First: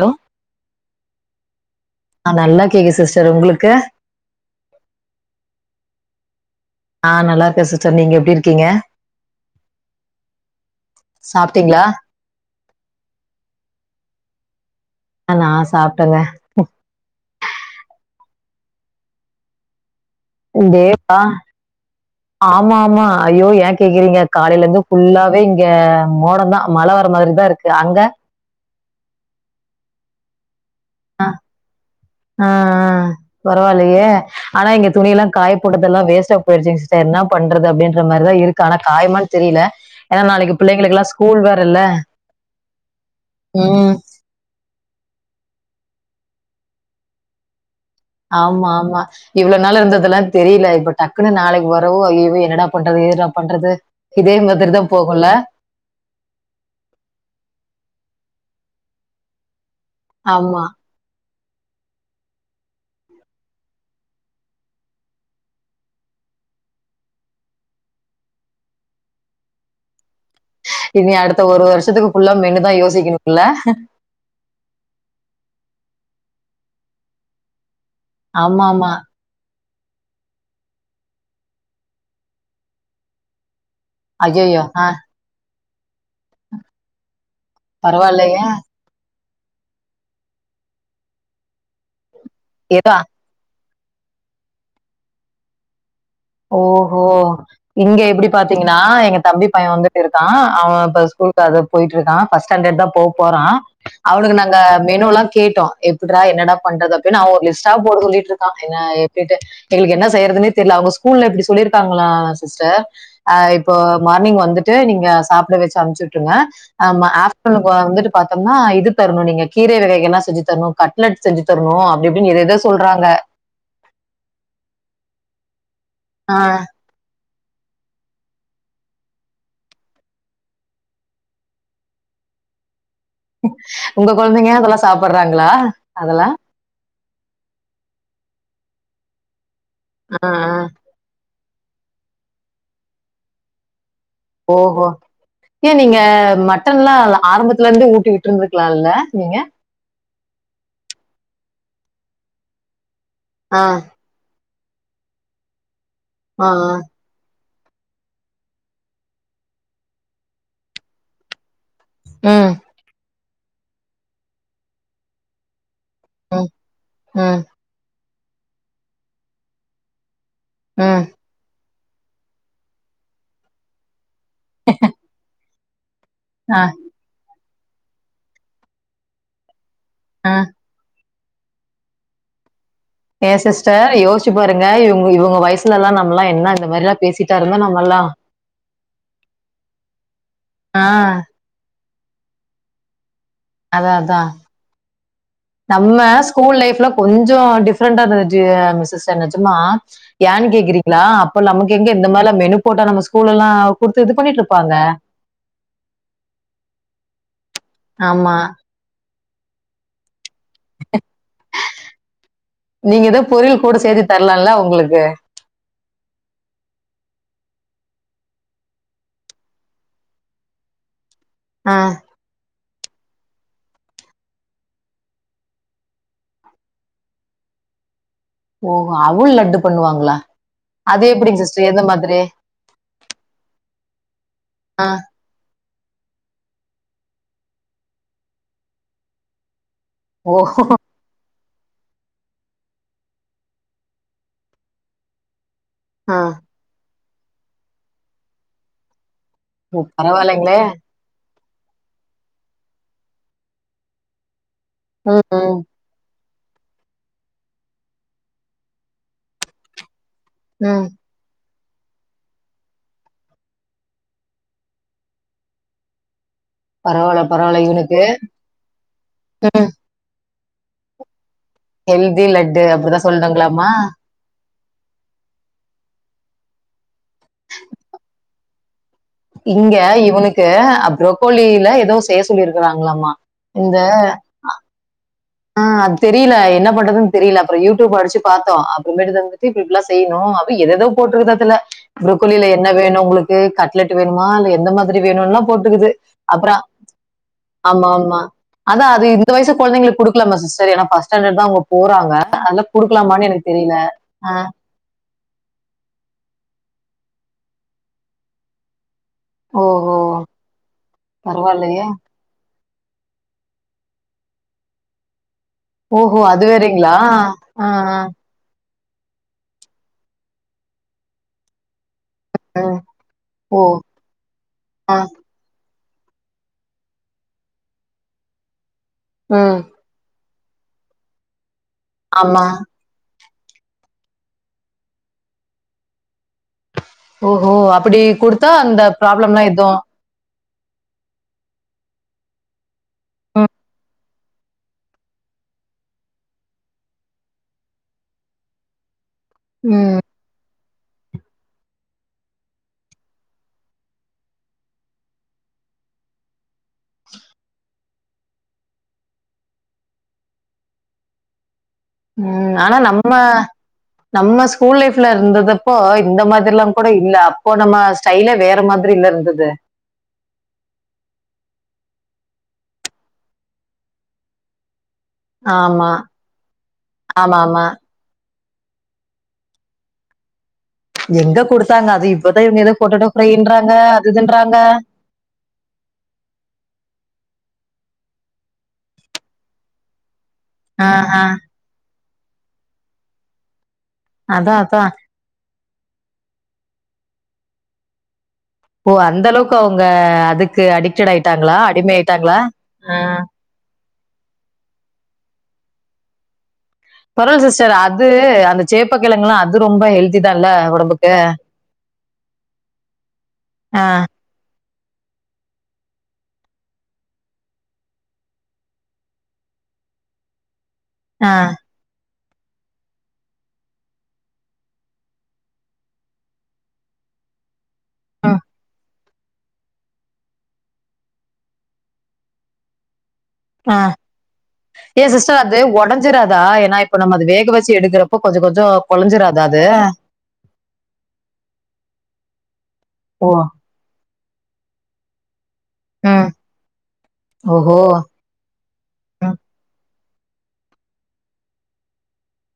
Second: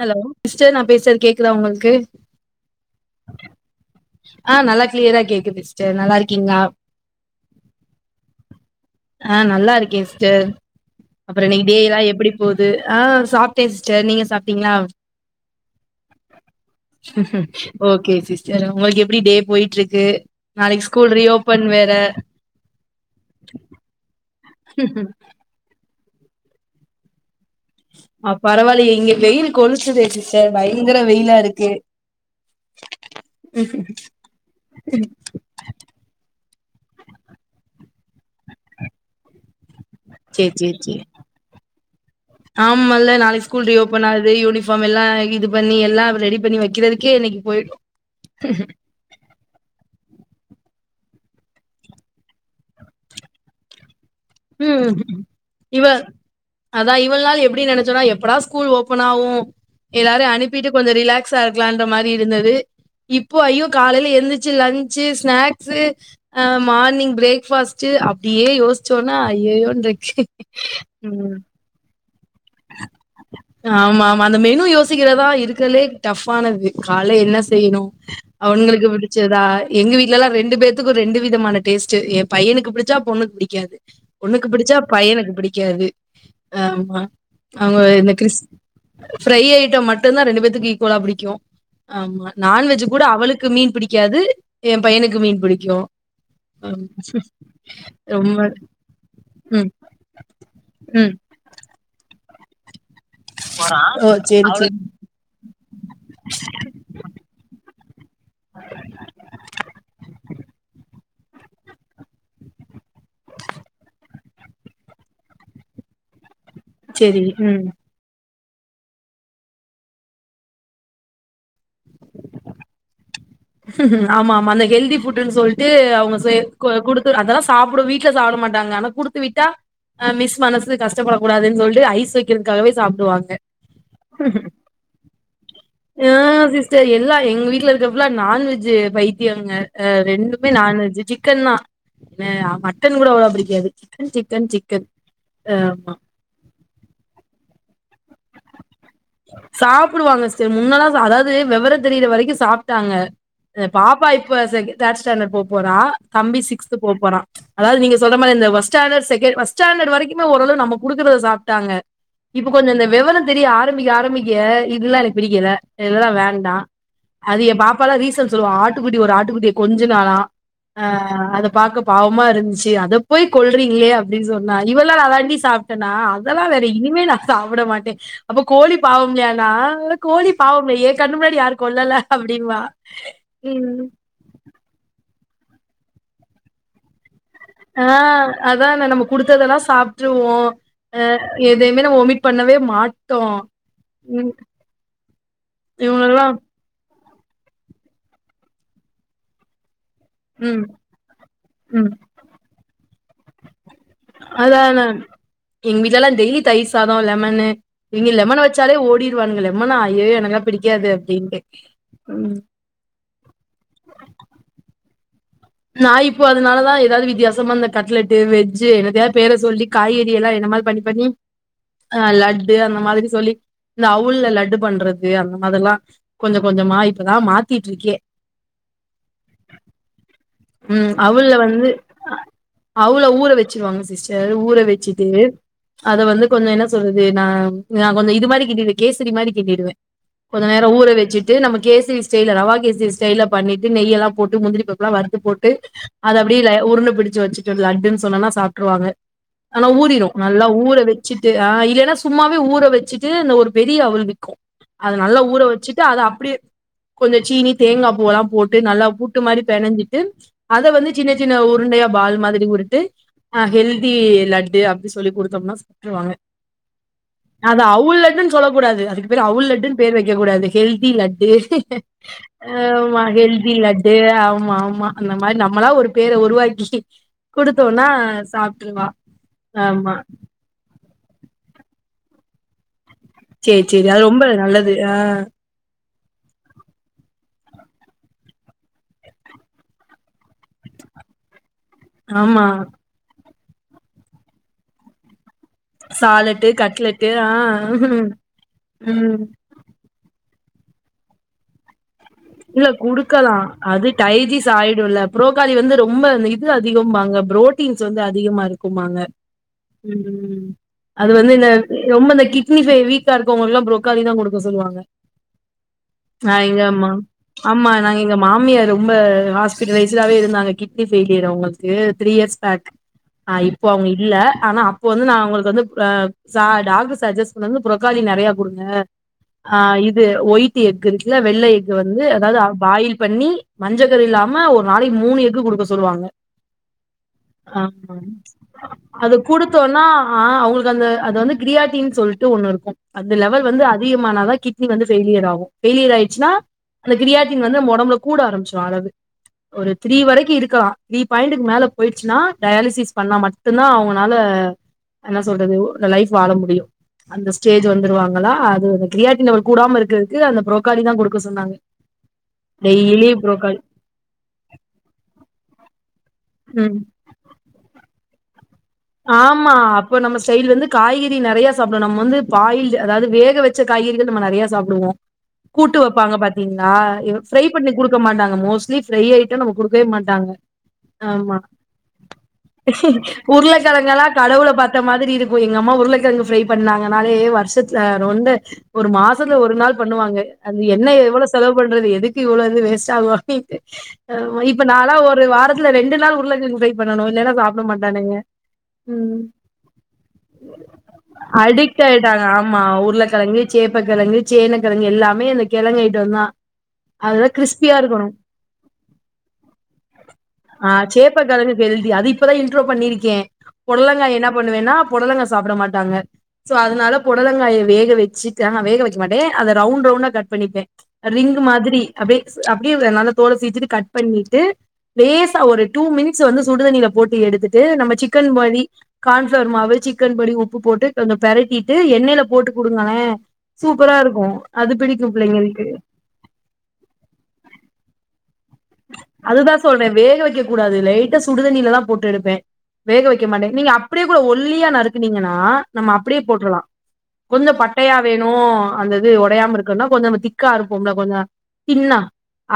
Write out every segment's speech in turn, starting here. Hello mister நா பேசறது கேக்குதா ஒங்களுக்கு ஆ நல்லா கேக்கு சிஸ்டர் உங்களுக்கு ஆ நல்லா க்ளியரா கேக்குது சிஸ்டர் நல்லா இருக்கீங்ளா ஆ நல்லா இருக்கே சிஸ்டர் நீங்க எப்டி இருக்கீங்க ஆ நல்லா இருக்கே சிஸ்டர் அப்றொ இன்னைக்கு சாப்ட்டீங்களா டேலா எப்டி போது ஆ சாப்ட்டே சிஸ்டர் நீங்க சாப்டீங்களா ஆ நா சாப்ட்டங்க ஓகே சிஸ்டர் ஒங்களுக்கு எப்டி டே போய்ட்ருக்கு இதேதா ஆமா ஆமா ஐயோ ஏ கேக்குறீங்க காலைலருந்து ஃபுல்லாவே இங்க மோடொந்தா மழை வர மாரிதா இருக்கு அங்க அ பரவாயில்லயே இங்க வெயில் கொளுத்துதே சிஸ்டர் பயங்கர வெயிலாருக்கு ஆ ஆ பரவால்லையே ஆனா இங்க துணிலா காயப் போட்டதெல்லா வேஸ்ட்டா போயிருச்சுங் சிஸ்டர் ன்னா பண்றது அப்டின்ற மேரிதா இருக்கு ஆனா காயுமான் தெரியல ஏனா சேரி நாளைக்கு சேரி சேரி பிள்ளைங்களுக்குலா ஸ்கூல் வேறல ஆமால்ல நாளைக்கு ஸ்கூல் ம் ரீஓபன் ஆகுது யூனிஃபார்ம் எல்லா இது பண்ணி எல்லா ரெடி பண்ணி வெக்கிறதுக்கே இன்னிக்கு போயிடு ஆமா ஆமா இவ்ளோ நாள் இருந்ததுலா தெரில இப்ப டக்குனு நாளைக்கு வரவு ஐயய்யோ என்னடா பண்றது எதுடா பண்றது இதே மாதிரி தான் ம் போகும்ல. இவ அதா இவள் நாள் எப்டி நெனச்சனா எப்படா ஸ்கூல் ஓபன் ஆவு எல்லாரையு ஆமா. அனுப்பிட்டு கொஞ்ச ரிலாக்ஸா இருக்லான்ற மாரி இருந்தது இப்போ ஐயோ காலைல எந்திச்சு லன்ச் ஸ்நாக்ஸு அ மார்னிங் பிரேக்ஃபாஸ்ட் அப்டியே யோசிச்சோனா ஐயயோன் இருக்கு இனி அடுத்த ஒரு வருஷத்துக்கு ஃபுல்லா மெனுதா யோசிக்கணு ஆமா ஆமா அந்த மெனு யோசிக்கிறதா இருக்கத்லே டஃப் ஆனது கால்ல என்ன செய்யணு அவனுங்களுக்கு ஆமாமா. விடிஞ் சதா எங்க வீட்லலா ரெண்டு பேத்துக்கு ரெண்டு விதமான டேஸ்ட் எ பையனுக்கு பிடிச்சா பொண்ணுக்கு பிடிக்காது பொண்ணுக்கு ஐயய்யோ! பிடிச்சா ஆ பையனுக்கு பிடிக்காது ஆமா அவ்ங்க இந்த க்றிஸ் பரவாயில்லையே! ஃப்ரை ஐட்டம் மட்டுந்தா ரெண்டு பேத்துக்கு ஈக்வலா பிடிக்கு ஆமா நான்வெஜ் ஏதோ கூட அவளுக்கு மீன் பிடிக்காது எ பையனுக்கு மீன் பிடிக்கு ம் ஓஹோ இங்க இப்டி ரொம்ப பாத்தீங்கனா எங்க தம்பி பைய ம் வந்துட்டு இருக்கா அவ இப்ப ம் ஸ்கூல் அது போயிட்ருந்தா ஃபஸ்ட் ஸ்டாண்டர்ட்தா போ போறா ஓ அவனுக்கு சேரி நாங்க சேரி மெனுலா கேட்டோ எப் புட்ரா என்னடா பண்றது அப்டின் அவ ஒரு லிஸ்டா போட சொல்லிட் இருக்கா என்ன எப்பிட்டு எங்களுக்கு என்ன செய்யறதுனே தெரியல அவங்க ஸ்கூல்ல இப்டி சொல்லிருக்காங்களா சிஸ்டர் அ இப்போ மார்னிங் வந்துட்டு நீங்க சாப்ட வெச்சு அம்ச்சு விட்ருங்க ஆம் சேரி ம் ஆஃப்டர்நூன் வந்துட்டு பாத்தோம்னா இது தரணு நீங்க கீரை வகைகள்லா செஞ்சு தரணு கட்லெட் செஞ்சு தரணு அப்டிஇப்டின் ஏதேதோ சொல்றாங்க ஆமா ஆமா அந்த ஹெல்த்தி ஃபுட்டுன் சொல்ட்டு அவங்க செ ஆ க குடு அதெல்லா சாப்ட வீட்ல சாப்ட மாட்டாங்க ஆனா குடுத்து விட்டா ஆ மிஸ் மனசு கஷ்டப்பட கூடாதேன் சொல்ட்டு ஐஸ் வெக்கறதுக்காகவே சாப்டுவாங்க உங்க கொழந்தைங்க அதெல்லா சாப்படுறாங்களா ஆ அதெல்லா எல்லா எங்க வீட்ல இருக்கது ஃபுல்லா நான்வெஜ் பைத்தியங்க ஆ ஆ ரெண்டுமே நான்வெஜ் சிக்கன்தா ஏ மட்டன் கூட அவ்ளா பிடிக்காது சிக்கன் சிக்கன் சிக்கன் ஓஹோ ஏ ஆமா நீங்க மட்டன்லா ஆரம்பத்ல இருந்தே ஊட்டி விட்ருந்துக்கலா இல்ல சாப்டுவாங்க சிஸ்டர் முன்னலா சா அதாவது விவரொ தெரிற வரைக்கு சாப்ட்டாங்க ஆ பாப்பா இப்ப செகண் தேர்ட் ஸ்டாண்டர்ட் போப்போறா தம்பி ஆ ஆ சிக்ஸ்த் போப்போறா அதாவ்து நீங்க சொல்ற மாரி இந்த வஸ்டாண்டட் செக்கெ வஸ்டாண்டட் வரைக்குமே ஓரளவு நம்ம குடுக்குறத சாப்ட்டாங்க இப்பொ ம் கொஞ்சொ அந்த வெவரொ தெரிய ஆரம்பிக்க ஆரம்பிக்க இதுல்லா எனக்கு பிடிக்கல என இதெல்லா ம் வேண்டா ம் அது ஏம் பாப்பால்லா ரீசன் சொல்லுவா ஆட்டுக்குட்டி ஒரு ஆட்டுக்குட்டிய கொஞ்சுனாலா ஆ ம் அத பாக்க பாவமா இருந்ச்சு அதப் போய் கொல்றீங்ளே அ ப்டின் சொன்னா இவள்நாள் அதாண்டி சாப்ட்டனா அதெல்லா ஆ வேற இனிமே நா சாப்ட மாட் அப்ப கோழி பாவம்லையானா ஆ கோழி பாவமில்ல ஏங் கண்ணு முன்னாடி யாரு கொல்லல அப்டின்னுவா ஏ சிஸ்டர் யோஷ்ச்சி பாருங்க இவ்ங் இவ்ங்க வயசுலல்லா நம்மலா என்ன இந்த மாரில்லா பேசிர் ஆ அதான நம்ம குடுத்ததெல்லா சாப்ட்ருவோ ஆ அ எதையுமே நம்ம ஒமிட் பண்ணவே மாட்டோ அதா அதா நம்ம இவங்கலாம் ஸ்கூல் லைஃப்ல கொஞ்சொ டிஃப்ரெண்டா இந்த [unintelligible] நெஜமா ஏன் ம், கேக்குறீங்ளா அப்ப நமக்கெங்க ம். இந்த மாரில்லா மெனு போட்டா நம்ம ஸ்கூல்லல்லா அதான எங் வீட்லல்லா டெய்லி தயிர் சாதொ லெமனு இங்க ஆமா லெமன வெச்சாலே ஓடி டுவாங்க லெமனா ஐயயோ எனக்குலா பிடிக்காது அப்டின்ட்டு ம் நீங்க ஏதோ பொரியள் கூட சேத்தி தர்லால்ல அவ்ங்களுக்கு நா இப்போ அதுனாலதா ஏதாவ்து வித்தியாசமா இந்த கட்லெட்டு் வெஜ்ஜு என்னத்தையா பேர சொல்லி காய்கறியெல்லா என்னமா பண்ணி பண்ணி ஆ ஆ லட்டு அந்த மாதிரி சொல்லி இந்த அவுள்ல லட்டு பண்றது அந்த மாதிரில்லா கொஞ்சக் கொஞ்சமா இப்பதா மாத்திட்ருக்கே ஓஹோ அவுள் லட்டு பண்ணுவாங்ளா ம் அது அவுள்ல எப்டிங் வந்து சிஸ்டர் எந்த மாதிரி அவுள ஊற வெச்சிருவாங்க சிஸ்டர் ஊற ஆ வெச்சிட்டு அத வந்து கொஞ்சொ என்ன சொல்றது நா நா கொஞ்சொ இது மாரி கிண்டிடுவே கேசரி மாரி கிண்டிடுவே ஓ கொஞ்ச நேரொ ஊற வெச்சிட்டு நம்ம கேசரி ஸ்டைல்ல ரவா கேசரி ஸ்டைல்ல பண்ணிட்டு நெய்யெல்லாம் போட்டு முந்திரி பருப் புலா வறுத்து போட்டு அத ஆ அப்டியே ல உருண்ட புடிச்சு வச்சுட்டு லட்டுன் சொன்னனா சாப்ட்டுருவாங்க ஆனா ஓ ஊறிரு நல்லா பரவாயில்லைங்களே ஊற வெ ச்சிட்டு் ஆ இல்லன்னா சும்மாவே ஊற வெச்சிட்டு இந்த ஒரு பெரிய அவுள் விக்கு அது நல்லா ம் ஊற ம் வச்சு ட்டு அத அப்டியே கொஞ்சொ சீனி தேங்கா பூவல்லாம் போட்டு நல்லா புட்டு மாரி பெனஞ்சிட்டு அத ம் வந்து சின்னச் சின்ன உருண்டையா பால் மாதிரி உருட்டு ஆ ஹெல்தி லட்டு அப்டி சொல்லி குடுத்தோம்னா சாப்ட்ருவாங்க பரவாயில்ல அதா பரவாயில்ல அவுள் இவனுக்கு லட்டுன் சொல்லக் கூடாது அதுக்கு பேர் அவுள் ம் லட்டுன் பேர் வெக்கக் கூடாது கெல்தி லட்டு ஹெல்தி லட்டு ஆமா அப்படிதான் ஹெல்தி சொல்லணுங்களாமா லட்டு ஆமா ஆமா அந்த மாரி நம்மளா ஒரு பேர உருவாக்கி குடுத்தோன்னா சாப்ட்டுருவா இங்க இவனுக்கு அப் ப்ரக்கோளில ஏதோ செய்ய சொல்லிருக்குறாங்களாமா சே சேரி அது ரொம்ப நல்லது ஆ ஆ அது தெரிய்ல என்ன பண்றதுன் தெரியில அப்பறொ யூட்யூப அடிச்சு பாத்தோ அப்றமேட்டுதா வந்துட்டு இப்டி [unintelligible] செய்ணு அவ எதெதோ போட்ருந்தாதுல ஆமா பிரோக்கோளில என்ன வேணு உங்களுக்கு கட்லெட் வேணுமா இல்ல எந்த மாதிரி வேணுனா போட்டுக்குது சாலட்டு அப்பறொ கட்லெட்டு ஆ ஆமா ஆமா அதா அது ம் இந்த வைசு கொழந்தைங்களுக்கு குடுக்லாம சிஸ்டர் ஏனா ஃபஸ்டான்டட்தா அவ்ங்க போறாங்க இல்ல அதெல்லாம் குடுக்கலாமான்னு குடுக்கலா எனக்கு தெரியல. அது ஆ. டைஜிஸ் ஆய் டுல்ல புரோக்காலி வந்து ரொம்ப அந்த இது அதிகொம்பாங்க ப்ரோட்டீன்ஸ் வந்து அதிகமா இருக்குமாங்க ஓஹோ! ம் அது வந்து என்ன பரவாயில்லையே! ரொம்ப இந்த கி ட்னி ஃபை வீக்கா இருக்கொவங்களா ப்ரோக்காலிதா குடுக்க சொல்வாங்க ஓஹோ அது வேறைங்ளா ஆமா நாங்க எங்க மாமியார் ரொம்ப ஹாஸ்பிடலைஸ்டாவே இருந்தாங்க கிட்னி ஃபெயிலியர் அவுங்களுக்கு த்ரீ இயர்ஸ் ம். ஆ ஓ! இப்போ அவுங்க இல்ல ஆனா அப்ப ஆ, வந்து நா அவுங்களுக்கு வந்து டாக்டர் சஜஸ் புறோக்காளி நறைய கொடுங்க ஆ ம். இது ஒய் ட் எக்கு இருக்குல வெள்ளை எக்கு வந்து அதாவது ஆமா. பாயில் பண்ணி மஞ்சக்கரு இல்லாம ஒரு நாளைக்கு மூணு எக்கு குடுக்க சொல்லுவாங்க ஓஹோ! அப்படி குடுத்தா அந்த அது ப்ராப்ளம்லாம் எதுவும் குடுத்தோனா ஆ அவுங்களுக்கு அந்த அது வந்து கிரியட்டி சொல்லிட்டு ஒண்ணு இருக்கு அந்த ம், லெவல் வந்து அதிகமானாதா கிட்னி வந்து ஃபெயிலியர் ஆகு ஃபெய்லியர் ஆயிருச்சுனா அந்த கிரியாட்டின் வந்து நம்ம உடம்புல கூட ஆரம்பிச்சுரு அதாது ஒரு த்ரீ ம், வரைக்கி இருக்கலா த்ரீ பாயிண்ட்டுக்கு மேல போயிடுச்சுன்னா டயாலிசிஸ் பண்ணா மட்டுந்தா அவுங்கனால என்ன சொல்றது இந்த லைஃப் வாழ முடியு அந்த ஸ்டேஜ் வந்துருவாங்களா அது அந்த கிரியாட்டின் லெவல் கூடாம இருக்றக்கு அந்த புரோக்காலி தா குடுக்க சொன்னாங்க ம் ஆனா நம்ம டெய்லி ப்ரோக்காலி நம்ம ஸ்கூல் லைஃப்ல இருந்ததுப்போ இந்த மாதிரில்லா ம் கூட இல்ல அ இப்போ நம்ம ஸ்டைலே வேற மா ஆமா இப்போ நம்ம ஸ்டைல் வந்து காய்கறி நெறைய சாப்டுவோ நம்ம வந்து பாயில்டு அதாது வேக வச்ச காய்கறிகள் நம்ம நெறையா சாப்டுவோ கூட்டு ஆமா. வெப்பாங்க பாத்தீங்களா ஃப்ரை ஆமாமா. பண்ணி குடு க்க மாட்டாங்க மோஸ்ட்லி ஃப்ரை ஐட்டோ நம்ம குடுக்கவே மாட்டாங்க ஆமா எங்க குடுத்தாங்க அது இப்பதா இவுங்க எதோ போட்டேடோ ஃப்ரைன்றாங்க க்கிழங்கெல்லா கடவுள பாத்த மாதிரி இருக்கு எங்க அம்மா உருளக்கிழங்கு ஃப்ரை பண்ணாங்கனாலே வருஷத்துல அரொண்டு ஒரு மாசத்துல ஒரு நாள் பண்ணுவாங்க அது எண்ணெ ஆஹ் எவ்வளோ ஆஹ் செலவு பண்றது எதுக்கு இவ்ளோ இது வேஸ்ட் ஆகு அப்டிண்டு ஆமா அதான் இப்ப அதான் நாளா ஒ ஒரு வாரத்துல ரெண்டு நாள் உருளக்கிழங்கு ஃப்ரை பண்ணணு இல்லன்னா சாப்ட மாட்டானுங்க ஓ ம் அந்த அளவுக்கு அவுங்க அதுக்கு அடிக்டட் ஆயிட்டாங்களா அடிமை ஆயிட்டாங்களா ஆ சேப்பக்கெழங்கு சேனக்கெழங்கு எல்லாமே இந்த கிழங்கு ஐட்டோந்தா பரவல்ல சிஸ்டர் அது அந்த சேப்ப கிழங்கல்லா அது ரொம்ப ஹெல்தி தால ஆ ஒடம்புக்கு சேப்பக்கிழங்கு ஹெல்தி அது இப்பதா இன்ட்ரோ பண்ணிருக்கே ஆஹ் புடலங்காய என்ன பண்ணுவேனா புடலங்கா சாப்ட மாட்டாங்க சோ அதனால புடலங்காய வேக வெச்சு ஆகா வேக வைக்க மாட்டே அத ரவுண்ட் ரவுண்டா கட் பண்ணிப்பே ரிங் ஆஹ் மாதிரி அப்டியே அப்டியே நல்லா தோல சீச்சிட்டு கட் பண்ணிட்டு லேசா ஒரு டூ மினிட்ஸ் வந்து சுடுதண்ணில போட்டு எடுத்துட்டு நம்ம சிக்கன் உம், மாரி கான்ஃப்ளவர் மாவு சிக்கன் பொடி உப்பு போட்டு கொஞ்சோ பெரட்டிட்டு எண்ணெய்ல போட்டு குடுங்கலே ஆஹ். சூப்பரா இருக்கு அது பிடிக்கு பிள்ளைங்களுக்கு பிஞ்சிறாதா ஏன்னா இப்ப நம்ம அது வேக வெச்சு எடுக்குற ப்ப கொஞ்ச கொஞ்சோ அதுதா சொல்றே வேக வைக்க கூடாது லைட்டா சுடுதண்ணில தா போட்டு எடுப்பே வேக வைக்க ஓ மாட்டே நீங்க அப் டியே கூட ஒல்லியா நறுக்குனீங்கன்னா நம்ம அப்டியே ம் போட்றலா கொஞ்சோ ஓஹோ பட்டையாவே னு அந்த இது ம், உடையாம இருக்கனா கொஞ்சோ நம்ம திக்கா அருப்போம்ல கொஞ்ச தின்னா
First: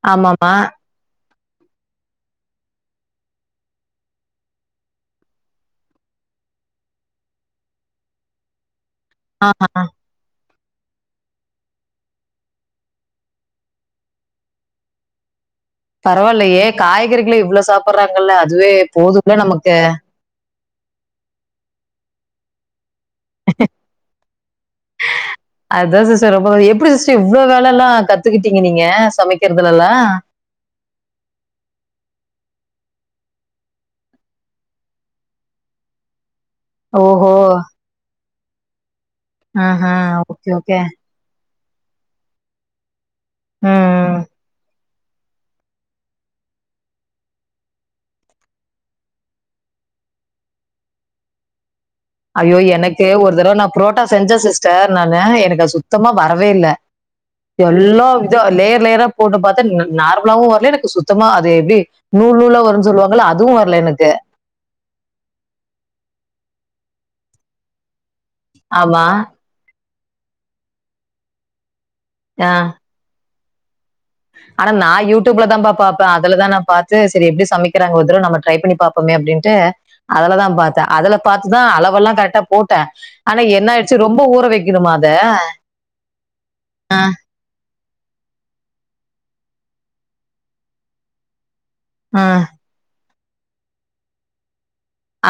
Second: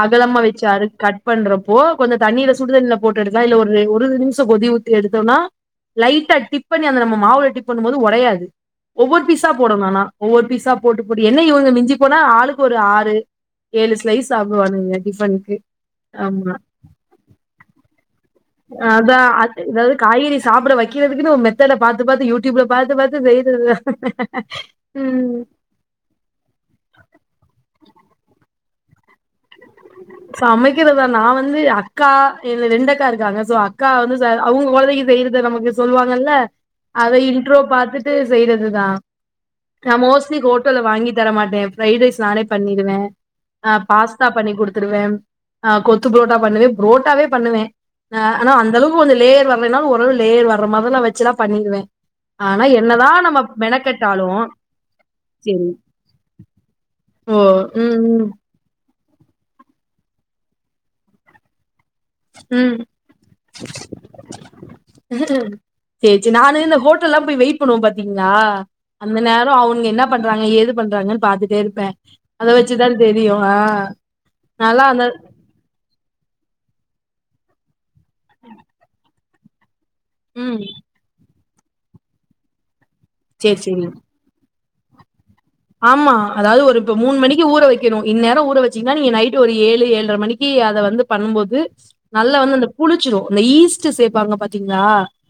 அகலமா ஆமாமா வெச்சு அரு கட் பண்றப்போ கொஞ்சோ தண்ணில சுடுதண்ணில போட்டு எடுக்கலா இல்ல ஒரு ஒரு நிமிஷோ கொதி உட்டு எடுத்தோனா லைட்டா டிப் பண்ணி அந்த நம்ம மாவுல டிப் பண்ணும் போது ஒடயாது ஒவ்வொரு பீஸா ஆ, போடனு ஆனா ஒவ்வொரு பீஸா போட்டு போட்டு என்ன இவுங்க மிஞ்சி போனா ஆளுக்கு ஒரு ஆறு ஏழு ஸ்லைஸ் சாப்டுவானுங்க டிஃபனுக்கு ஆமா பரவாயில்லையே காய்கறிகளை இவ்வளவு சாப்பிடுறாங்கல்ல அதுவே அதா போதும்ல அது நமக்கு எதாது காய்கறி சாப்ட வைக் கிறதுக்குனு ஒரு மெத்தட பாத்து பாத்து யூடூப்ல பாத்து பாத்து செய்றது உம் அதா சிஸ்டர் ரொம்ப எப்டி சிஸ்டர் இவ்ளோ வேலல்லா கத்துக்கிட்டீங்க நீங்க சமைக்கிறதுலல்லா சமைக்குறதா நான் வந்து அக்கா இல்ல எ ரெண்டக்கா இருக்காங்க சோ அக்கா வந்து ச அவுங்க கொழந்தைக்கு செய்றத நமக்கு சொல்லுவாங்கல்ல அத ஓஹோ! இன்ட்ரோ பாத்துட்டு செய்றது தான் ஆஹா, நா மோட்லி ஓகே, ஓகே. ஹோட்டல்ல வாங்கி தர மாட்டேன் ஃபிரைட் ரைஸ் நானே பண்ணிடுவே ஆ ம். பாஸ்தா குடுத்துருவே ஆ கொத்து புரோட்டா பண்ணுவே புரோட்டாவே பண்ணுவே அ ஆன அந்த அளவுக்கு கொஞ்சோ லேர்யர் வரல நாலு ஓரளவு லேயர் வர்ற மாரிலா வச்சுலா பண்ணிருவே ஐயோ எனக்கு ஒரு தடவ நா புரோட்டா செஞ்சே மெனக்கெட்டாலும் சிஸ்டர் நானு எனக்கு சேரி அது சுத்தமா வரவேல்ல ஓ ம் எல்லா ம் விதோ லேயர் லேயரா போட்டு பாத்தா ந நார்மலாவு வரல எனக்கு சுத்தமா அது எப்டி நூல் நூலா ம் வருனு சொல்லுவாங்கல அதுவு வரல எனக்கு சேரி சேரி நானு இந்த ஹோட்டல்லாம் போய் வெயிட் பண்ணுவோ பாத்தீங்களா ஆமா. அந்த நேரம் அவனுக என்ன ப் என்ன பண்றாங்க ஏது பண்றாங்கன்னு பாத்துட்டே இருப்பேன் அத ஆ. வச்சுதான் தெரியும் ஆனா நான் யூடியூப்ல தான் பாப்பாப் பேன் அதுலதான் நான் பாத்து சேரி எப்படி சமைக்கிறாங்க ஒருதடவ நம்ம ட்ரை பண்ணி பாப்போமே அப்டின்ட்டு அதுலதான் ம் பாத்தேன் அதுல பாத்துதான் அளவெல்லாம் கரெக்டா போட்டேன் ஆனா சேரி என்ன சேரி ஆயிருச்சு ரொம்ப ப ஊற வைக்கனுமா அத ஆமா அதாவது ஒரு இப்ப மூணு மணி க்கு ஊற வைக்கணும் இந்நேரம் ஊற வச்சீங்கன்னா நீங்க நைட் ஒரு ஏழு ஏழரை மணிக்கு அதை வந்து பண்ணும் போது நல்லா ம், வந்து அந்த புளிச்சிரும் அந்த ஈஸ்ட் சேப்பாங்க பாத்தீங்களா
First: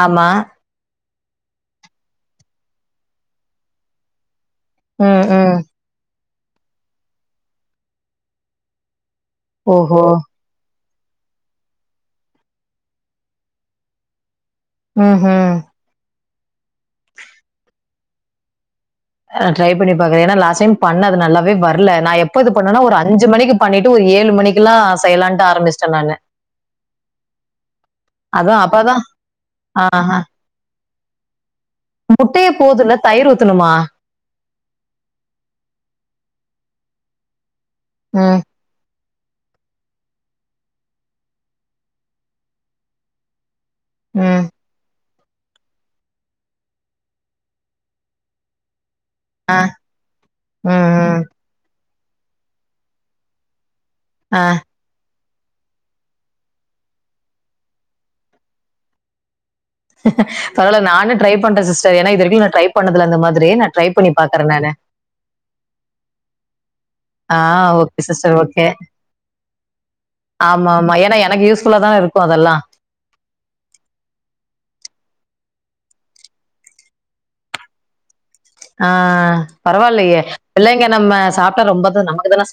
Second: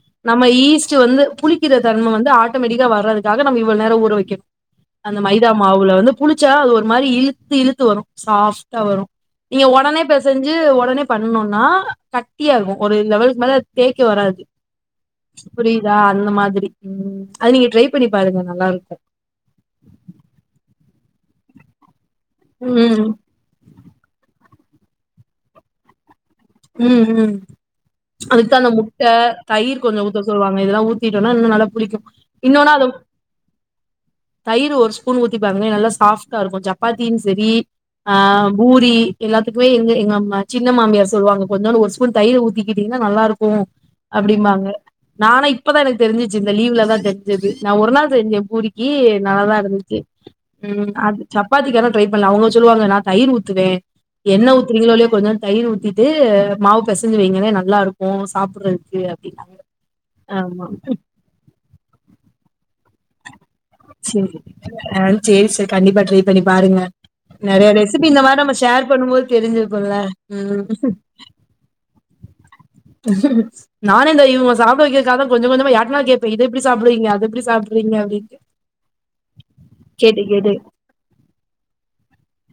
ஆமா நம்ம ஈஸ்ட் வந்து புளி கிற தன்ம வந்து ஆட்டோமெட்டிக்கா வறதுக்காக நம்ம இவ்ளவு நேரம் ஊற வக்கி அந்த ம் மைதா ம் மாவுல வந்து புளிச்சா அது ஒரு மாரி இழுத்து இழுத்து வரும் சாஃப் ட்டா வரும் நீங்க உடனே ஓஹோ பேசஞ் சு உடனே பண்ணனோம்னா கட்டியாருக்கும் ஒரு இந்தளவுக்கு மேல தேய்க்க வராது ம் ம் புரியுதா அந்த மாதிரி உம் அது நீங்க ட்ரை பண்ணி பாருங்க நல்லா இருக்கும் அ ட்ரை பண்ணி பாக்கறேன் ஏனா லாஸ்ட் டைம் பண்ண அது நல்லாவே வரல நான் எப்போ பண்ணனா ஒரு ம் அஞ்சுமணிக்கு பண்ணிட்டு ஒரு ஏழு மணிக்கலாம் செய்யலான்டு ஆரம்பிச்சிட்டேன் நான்னு உம் உம் அதுக்குத்தான் அதான் அந்த அப்பதான் முட்ட தயிர் கொஞ்சம் ஆஹா. ஊத்த சொல்வாங்க இதெல்லாம் ஊத்திட்டோன்னா இன்னும் நல்லா புளிக்கும் முட்டையே போதுல்ல தயிர் ஊத்தணுமா தயிர் ஒரு ஸ்பூன் ஊத்திப்பாருங்களே நல்லா சாஃப்டா இருக்கும் சப்பாத்தியு சேரி அ ம் பூரி எல்லாத்துக்குமே எங்க எங்க அம் சின்ன மாமியார் சே சொல்லுவாங்க கொஞ்சோண்டு ஒரு ஸ்பூன் தயிர் ஊத்திக்கிட்டீன்னா நல்லா இருக்கும் ம் அப்டிம்பாங்க நானா இப்பதான் எனக்கு தெரிஞ்சிச்சு இந்த லீவ்ல தான் தெரிஞ்சிது நான் ஒரு நாள் செஞ்சேன் பூரி யே நல்லாதா இருந்துச்சு ம் உம் அது ம். சப் சப்பாத்திக்கு வேனா ட்ரை பண்ணலாம் அவங்க சொல்லுவாங்க நான் தயிர் ஊத்துவேன் ஆ, என்ன ஊத்துறீங்களோ இல்லையோ கொஞ்ச தயிர் ஊத்தி து மாவு பசஞ்சு வைங்களே நல்லா இருக்கும் சாப்பிடுறதுக்கு அப்டின்னாங்க ஆமா பரவால்ல நானும் ட்ரை பண்றேன் சிஸ்டர் ஏன்னா இது வரைக்கும் நா ட்ரை பண்ணதுல்ல அந்த மாதிரி ட்ரை பண்ணி சேரி பாக்குறேன் நானு ஆ சேரி சிஸ்டர் கண்டிப்பா ட்ரை பண்ணி பாருங்க ஆ நறைய ஓகே ரெசிபி இந்த சிஸ்டர் மாரி நம்ம ஓகே ஷேர் பண்ணும்போது தெரிஞ்சிருக்கோல்ல உம் இப்ப அதெல்லாம் [unintelligible] நானே இந்த இவங்க சாப்ட வைக்கதுக்கா கொஞ்ச கொஞ்சமா யாருட்டனாலும் கேப்பேன் இத சாப்டுவீங்க அத எப்டி சாப்ட்றீங்க அப்படின்னு ஆஹ் பரவால்லையே பிள்ளைங்க நம்ம சாப்பிட்டா ரொம்பதா நமக்குதான ச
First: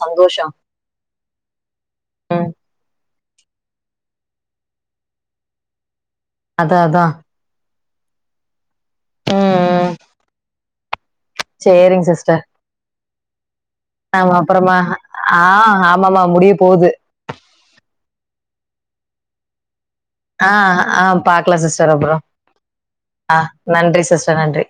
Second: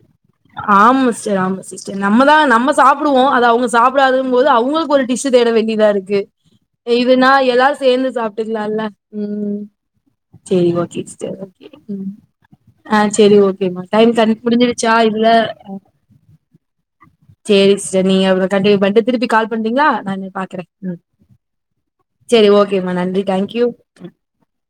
ஆம்ம ச ஆமா சிஸ்டர் நம்மதா ம். நம்ம சாப்டுவோ அது அவங்க சாப்டாதுங் போது அவுங்குளுக் ஒரு டிஷ்சு தேட வேண்டியதா இருக்கு அதான் அதான். இதுனா எல்லாரு சேந்து சாப்ட்டுக்கலால்ல ம், உம் ம். சரிங்க சிஸ்டர். ஆ சேரி ஓகே மா டைம் கரெக்ட் அ முடிஞ்சுடுச் ஆ ஆமாம்மா முடிய போது சேரி சிஸ்டர் நீங்க எவ்ளோ கண்டினியூ பண்ணிட் திருப்பியு கால் பண்றீங்களா ஆ பாக்குறே ம் ஆ பாக்கலா சிஸ்டர் அப்பறோ சேரி ஓகேமா நன்றி அ தேங்க்யூ நன்றி சிஸ்டர் நன்றி